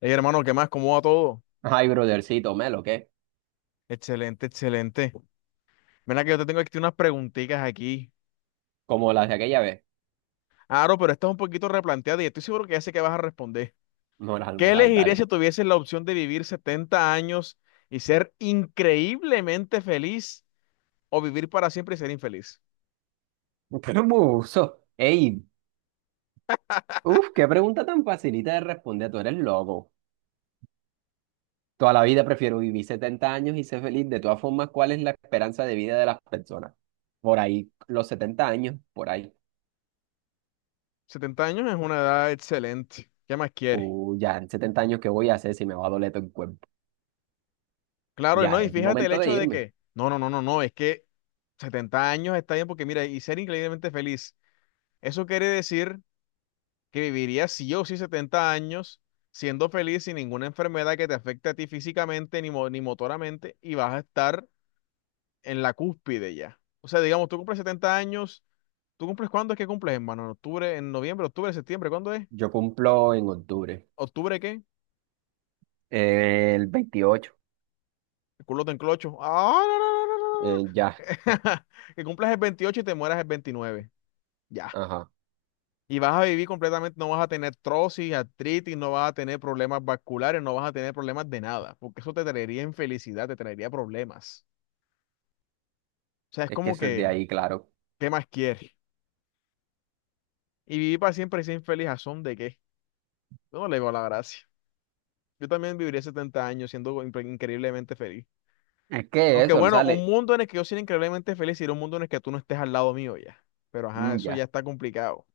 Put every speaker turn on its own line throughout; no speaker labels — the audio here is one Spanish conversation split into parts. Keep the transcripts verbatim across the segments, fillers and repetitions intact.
Hey, hermano, ¿qué más? ¿Cómo va todo?
Ay, brothercito, Melo, ¿qué?
Excelente, excelente. Mira que yo te tengo aquí unas preguntitas aquí.
Como las de aquella vez.
Aro, pero esta es un poquito replanteada y estoy seguro que ya sé que vas a responder.
Moral,
¿Qué
moral,
elegirías
dale.
si tuvieses la opción de vivir setenta años y ser increíblemente feliz o vivir para siempre y ser infeliz?
¿Cómo uso? Ey, uf, qué pregunta tan facilita de responder. Tú eres loco. Toda la vida prefiero vivir setenta años y ser feliz. De todas formas, ¿cuál es la esperanza de vida de las personas? Por ahí, los setenta años, por ahí.
Setenta años es una edad excelente. ¿Qué más quieres?
Uh, ya, en setenta años, ¿qué voy a hacer si me va a doler todo el cuerpo?
Claro, y no,
Ya
y
es
fíjate el
momento de
hecho de
irme.
que, no, no, no, no, no, es que setenta años está bien porque mira, y ser increíblemente feliz, eso quiere decir que vivirías si o sí setenta años siendo feliz sin ninguna enfermedad que te afecte a ti físicamente ni, mo- ni motoramente y vas a estar en la cúspide ya. O sea, digamos, tú cumples setenta años, ¿tú cumples cuándo es que cumples, hermano? ¿En octubre, en noviembre, octubre, septiembre? ¿Cuándo es?
Yo cumplo en octubre,
¿Octubre qué?
eh, el veintiocho.
El culo te enclocho. Ah, no, no, no, no, no, no.
Eh, ya,
Que cumplas el veintiocho y te mueras el veintinueve. Ya.
ajá.
Y vas a vivir completamente, no vas a tener trosis, artritis, no vas a tener problemas vasculares, no vas a tener problemas de nada, porque eso te traería infelicidad, te traería problemas. O sea, es
Es que
como
eso es de
que,
ahí, claro.
¿qué más quieres? Y vivir para siempre y sin infeliz, ¿a son de qué? Yo no le veo la gracia. Yo también viviría setenta años siendo impre- increíblemente feliz.
Es que
Aunque
eso, lo
bueno, un
sale.
mundo en el que yo sea increíblemente feliz sería un mundo en el que tú no estés al lado mío ya. Pero ajá,
Mm,
eso ya
ya.
está complicado.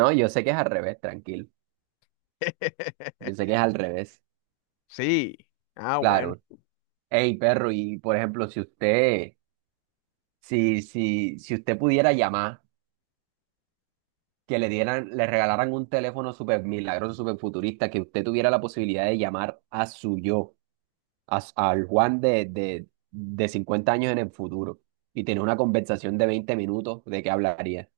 No, yo sé que es al revés, tranquilo. Yo sé que es al revés,
Sí. Ah, bueno.
claro. Hey, perro, y por ejemplo, si usted, si, si, si usted pudiera llamar, que le dieran, le regalaran un teléfono súper milagroso, súper futurista, que usted tuviera la posibilidad de llamar a su yo, a s- al Juan de, de, de cincuenta años en el futuro, y tener una conversación de veinte minutos, ¿de qué hablaría?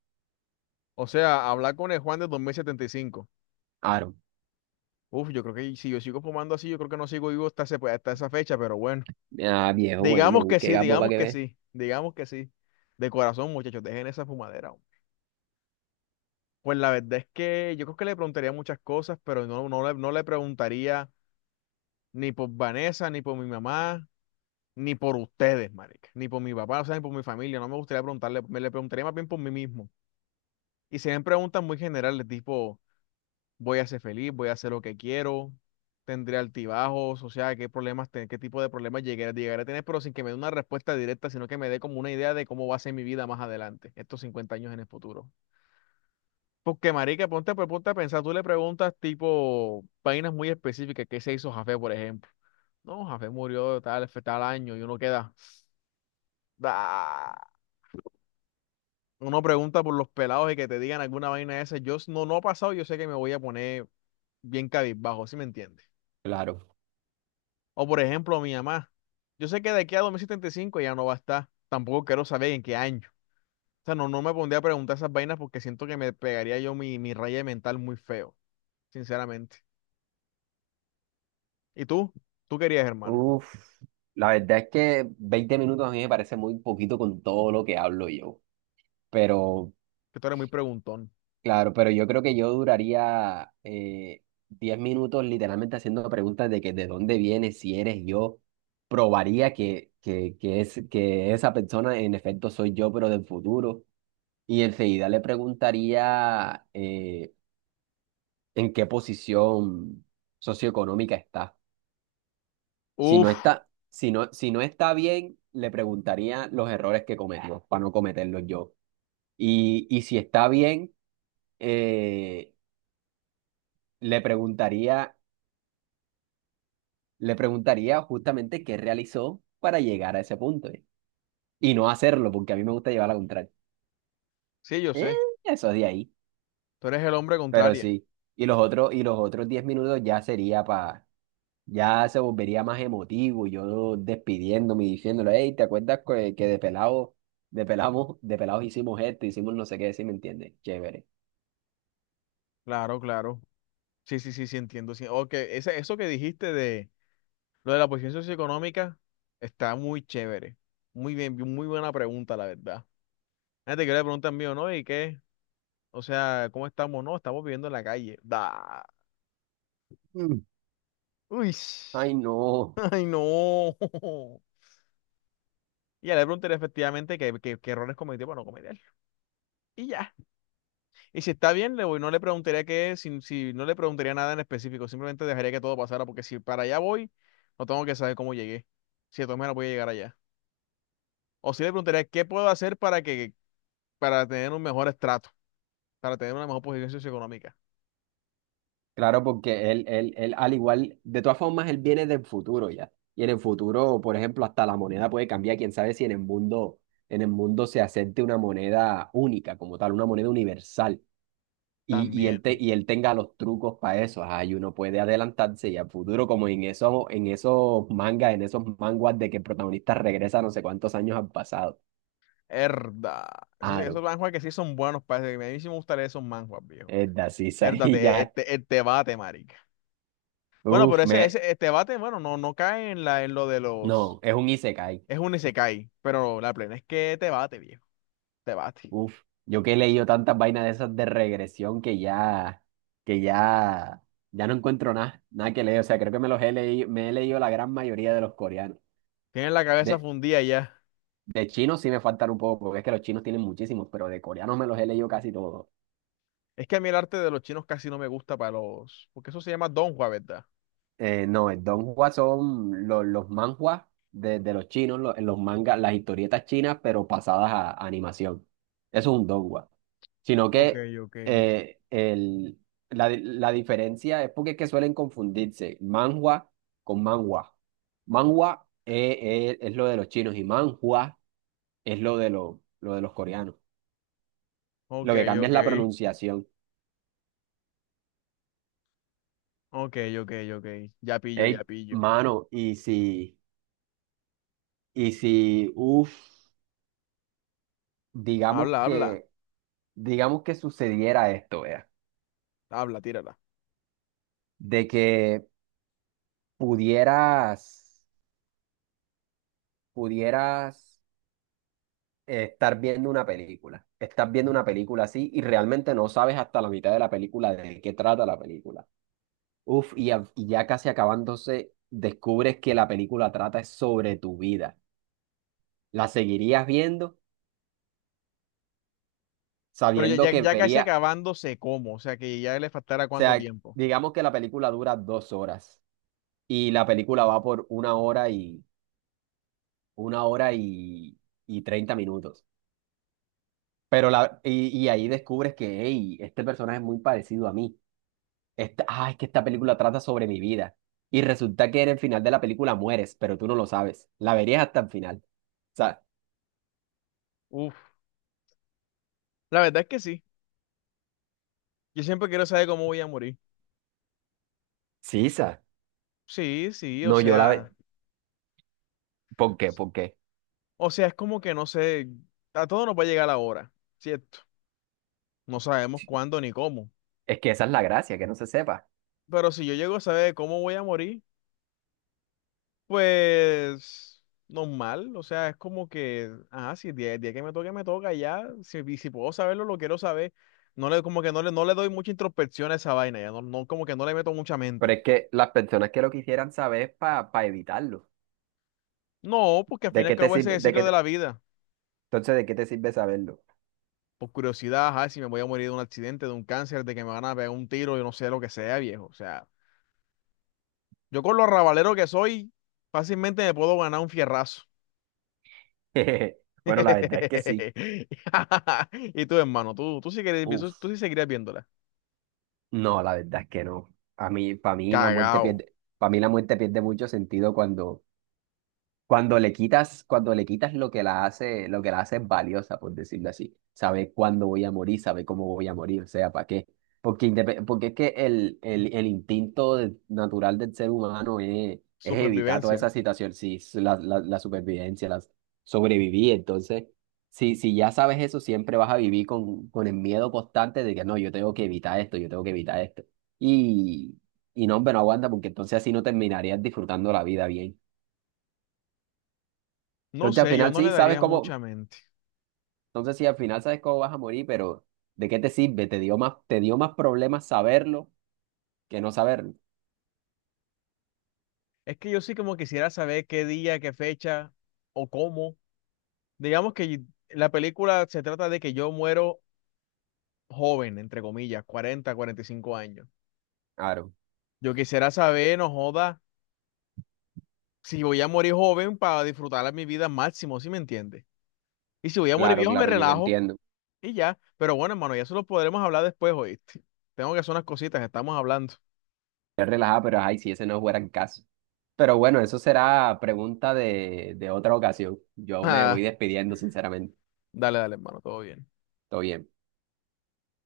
O sea, hablar con el Juan de dos mil setenta y cinco.
Aaron,
Uf, yo creo que si yo sigo fumando así, yo creo que no sigo vivo hasta, ese- pues, hasta esa fecha, pero bueno.
ah, viejo, bueno,
Digamos
no,
que
qué
sí,
gapo para
digamos
que
que
ve.
sí, digamos que sí. De corazón, muchachos, dejen esa fumadera, hombre. Pues la verdad es que yo creo que le preguntaría muchas cosas, pero no, no le, no le preguntaría ni por Vanessa, ni por mi mamá, ni por ustedes, marica, ni por mi papá, o sea, ni por mi familia. No me gustaría preguntarle, me le preguntaría más bien por mí mismo. Y serían preguntas muy generales, tipo, voy a ser feliz, voy a hacer lo que quiero, tendré altibajos, o sea, qué problemas, te- qué tipo de problemas llegué, llegaré a tener, pero sin que me dé una respuesta directa, sino que me dé como una idea de cómo va a ser mi vida más adelante, estos cincuenta años en el futuro. Porque, marica, ponte, pues, ponte a pensar, tú le preguntas tipo vainas muy específicas, ¿qué se hizo Jafé, por ejemplo? No, Jafé murió tal, tal año y uno queda. "Ah". Uno pregunta por los pelados y que te digan alguna vaina de esa. Yo s- no, no ha pasado, yo sé que me voy a poner bien cabizbajo, ¿sí me entiendes?
Claro.
O por ejemplo, mi mamá. Yo sé que de aquí a dos mil setenta y cinco ya no va a estar. Tampoco quiero saber en qué año. O sea, no, no me pondría a preguntar esas vainas porque siento que me pegaría yo mi, mi raya mental muy feo, sinceramente. ¿Y tú? ¿Tú querías, hermano?
Uf, la verdad es que veinte minutos a mí me parece muy poquito con todo lo que hablo yo. Pero,
Que tú eres muy preguntón.
claro, pero yo creo que yo duraría eh, diez minutos literalmente haciendo preguntas de que de dónde vienes, si eres yo. Probaría que, que, que, es, que esa persona en efecto soy yo, pero del futuro. Y enseguida le preguntaría eh, en qué posición socioeconómica está. Si no
Uf,
está, si no, si no está bien, le preguntaría los errores que cometió para no cometerlos yo. Y, y si está bien, eh, le preguntaría, le preguntaría justamente qué realizó para llegar a ese punto. ¿Eh? Y no hacerlo, porque a mí me gusta llevar la contraria.
sí, yo
Eh,
sé.
eso es de ahí,
Tú eres el hombre
pero
contrario.
sí. Y los otros, y los otros diez minutos ya sería para ya se volvería más emotivo, yo despidiéndome y diciéndole, hey, ¿te acuerdas que, que de pelado, de pelamos, de pelados hicimos esto, hicimos no sé qué, sí me entiendes? Chévere.
Claro, claro. Sí, sí, sí, sí, entiendo. Sí. Ok, ese- eso que dijiste de lo de la posición socioeconómica está muy chévere. Muy bien, muy buena pregunta, la verdad. Ah, te quiero preguntar mío, ¿no? ¿Y qué? O sea, ¿cómo estamos? No, estamos viviendo en la calle. Da.
Mm.
Uy.
Ay, no.
Ay, no. Y ya le preguntaré efectivamente qué, qué- qué errores cometió para no cometerlos. Y ya. Y si está bien, le voy, no le preguntaría qué, es, si, si no le preguntaría nada en específico, simplemente dejaría que todo pasara, porque si para allá voy, no tengo que saber cómo llegué. Si de todas maneras voy a llegar allá. O si le preguntaría qué puedo hacer para que, para tener un mejor estrato, para tener una mejor posición socioeconómica.
Claro, porque él, él, él, al igual, de todas formas, él viene del futuro ya. Y en el futuro, por ejemplo, hasta la moneda puede cambiar. Quién sabe si en el mundo, en el mundo se acepte una moneda única como tal, una moneda universal. Y, y él, te-
También.
y él tenga los trucos para eso, ajá, y uno puede adelantarse y a futuro, como en esos, en esos mangas, en esos manguas de que el protagonista regresa no sé cuántos años al pasado.
Herda. Esos, esos
Aro,
manhwa que sí son buenos, parece que a mí sí me gustaría esos manhwas, viejo.
es de así,
Herda,
ahí
te-
ya,
este, el bate, marica. Bueno, pero
uf,
ese,
me,
ese el bate, bueno, no, no cae en la, en lo de los.
no, es un isekai,
Es un Isekai, pero la plena es que te bate, viejo. Te bate.
uf, yo que he leído tantas vainas de esas de regresión que ya, que ya, ya no encuentro nada, nada que leer, o sea, creo que me los he leído, me he leído la gran mayoría de los coreanos.
Tienen la cabeza
De,
fundida ya.
De chinos sí me faltan un poco, porque es que los chinos tienen muchísimos, pero de coreanos me los he leído casi todos.
Es que a mí el arte de los chinos casi no me gusta para los. Porque eso se llama Donghua, ¿verdad?
Eh, no, el Donghua son los, los manhwas de, de los chinos, los, los mangas, las historietas chinas, pero pasadas a, a animación. Eso es un Donghua. Sino
Ok,
que
ok.
eh, el, la, la diferencia es porque es que suelen confundirse manhwa con manhwa. Manhwa es, es- es lo de los chinos y manhua es lo de, lo, lo de los coreanos.
Ok,
Lo que cambia es la
ok.
pronunciación.
Ok, ok, ok. Ya pillo, ya
Ey,
pillo.
mano, y si, y si, uff, digamos
Habla, habla.
que, digamos que sucediera esto, vea,
Habla, tírala.
de que pudieras, pudieras eh, estar viendo una película, estás viendo
Ujú.
una película así y realmente no sabes hasta la mitad de la película de qué trata la película. Uff, y, a- y ya casi acabándose, descubres que la película trata es sobre tu vida. ¿La seguirías viendo
Pero ya,
sabiendo
ya,
que
ya casi
vería,
acabándose como, o sea que ya le faltará
o
cuánto
sea,
tiempo.
digamos que la película dura dos horas? Y la película va por una hora y una hora y, y treinta minutos. Pero la, y, y ahí descubres que, hey, este personaje es muy parecido a mí. Esta, ah, es que esta película trata sobre mi vida. Y resulta que en el final de la película mueres, pero tú no lo sabes. La verías hasta el final. O sea,
Uf, la verdad es que sí. Yo siempre quiero saber cómo voy a morir.
sí, Isa.
Sí, sí, o
No, yo la ve.
sea,
¿Por qué? ¿Por qué?
o sea, es como que no sé, a todo nos va a llegar la hora, ¿cierto? No sabemos cuándo ni cómo.
Es que esa es la gracia, que no se sepa.
Pero si yo llego a saber cómo voy a morir, pues normal, o sea, es como que, ah, si el día, el día que me toque, me toca ya, si, y si puedo saberlo, lo quiero saber. No le, como que no le, no le doy mucha introspección a esa vaina, ya no, no, como que no le meto mucha
Pero
mente.
es que las personas que lo quisieran saber es para evitarlo.
No, porque al fin y
¿De
al
qué te
cabo ese es
sirve?
el
De qué
ciclo de
te-
la vida.
Entonces, ¿de qué te sirve saberlo?
Por curiosidad, ajá, si me voy a morir de un accidente, de un cáncer, de que me van a pegar un tiro, yo no sé lo que sea, viejo. O sea, yo con lo rabalero que soy, fácilmente me puedo ganar un fierrazo.
Bueno, la verdad es que sí.
Y tú, hermano, tú, tú sí querías, tú,
Uf,
tú sí seguirías viéndola.
no, la verdad es que no. A mí, para mí la muerte
Cagao.
pierde, para mí la muerte pierde mucho sentido cuando cuando le quitas, cuando le quitas lo que la hace, lo que la hace valiosa, por decirlo así. Sabe cuándo voy a morir, sabe cómo voy a morir, o sea, ¿para qué? Porque, indepe- porque es que el, el, el instinto de- natural del ser humano es, es evitar toda
Supervivencia.
esa situación, sí, s- la, la, la supervivencia, la sobrevivir. Entonces, si, si ya sabes eso, siempre vas a vivir con, con el miedo constante de que no, yo tengo que evitar esto, yo tengo que evitar esto. Y, y no, hombre, no aguanta, porque entonces así no terminarías disfrutando la vida bien.
No
Entonces al
sé, yo
final
no le
sí sabes
daría
cómo,
mucha mente.
entonces sí al final sabes cómo vas a morir, pero ¿de qué te sirve? Te dio más, te dio más problemas saberlo que no saberlo.
Es que yo sí como quisiera saber qué día, qué fecha o cómo. Digamos que la película se trata de que yo muero joven, entre comillas, cuarenta cuarenta y cinco años.
Claro,
Yo quisiera saber, no joda, si voy a morir joven para disfrutar la- mi vida al máximo, ¿sí me entiendes? Y si voy a morir
claro,
viejo, me
claro, yo lo
relajo
entiendo.
y ya. Pero bueno, hermano, ya eso lo podremos hablar después, ¿oíste? Tengo que hacer unas cositas, estamos hablando.
Es relajada, pero ay, si ese no fuera el caso. Pero bueno, eso será pregunta de, de otra ocasión. Yo me
Ah,
voy despidiendo, sinceramente.
dale, dale, hermano, todo bien.
Todo bien.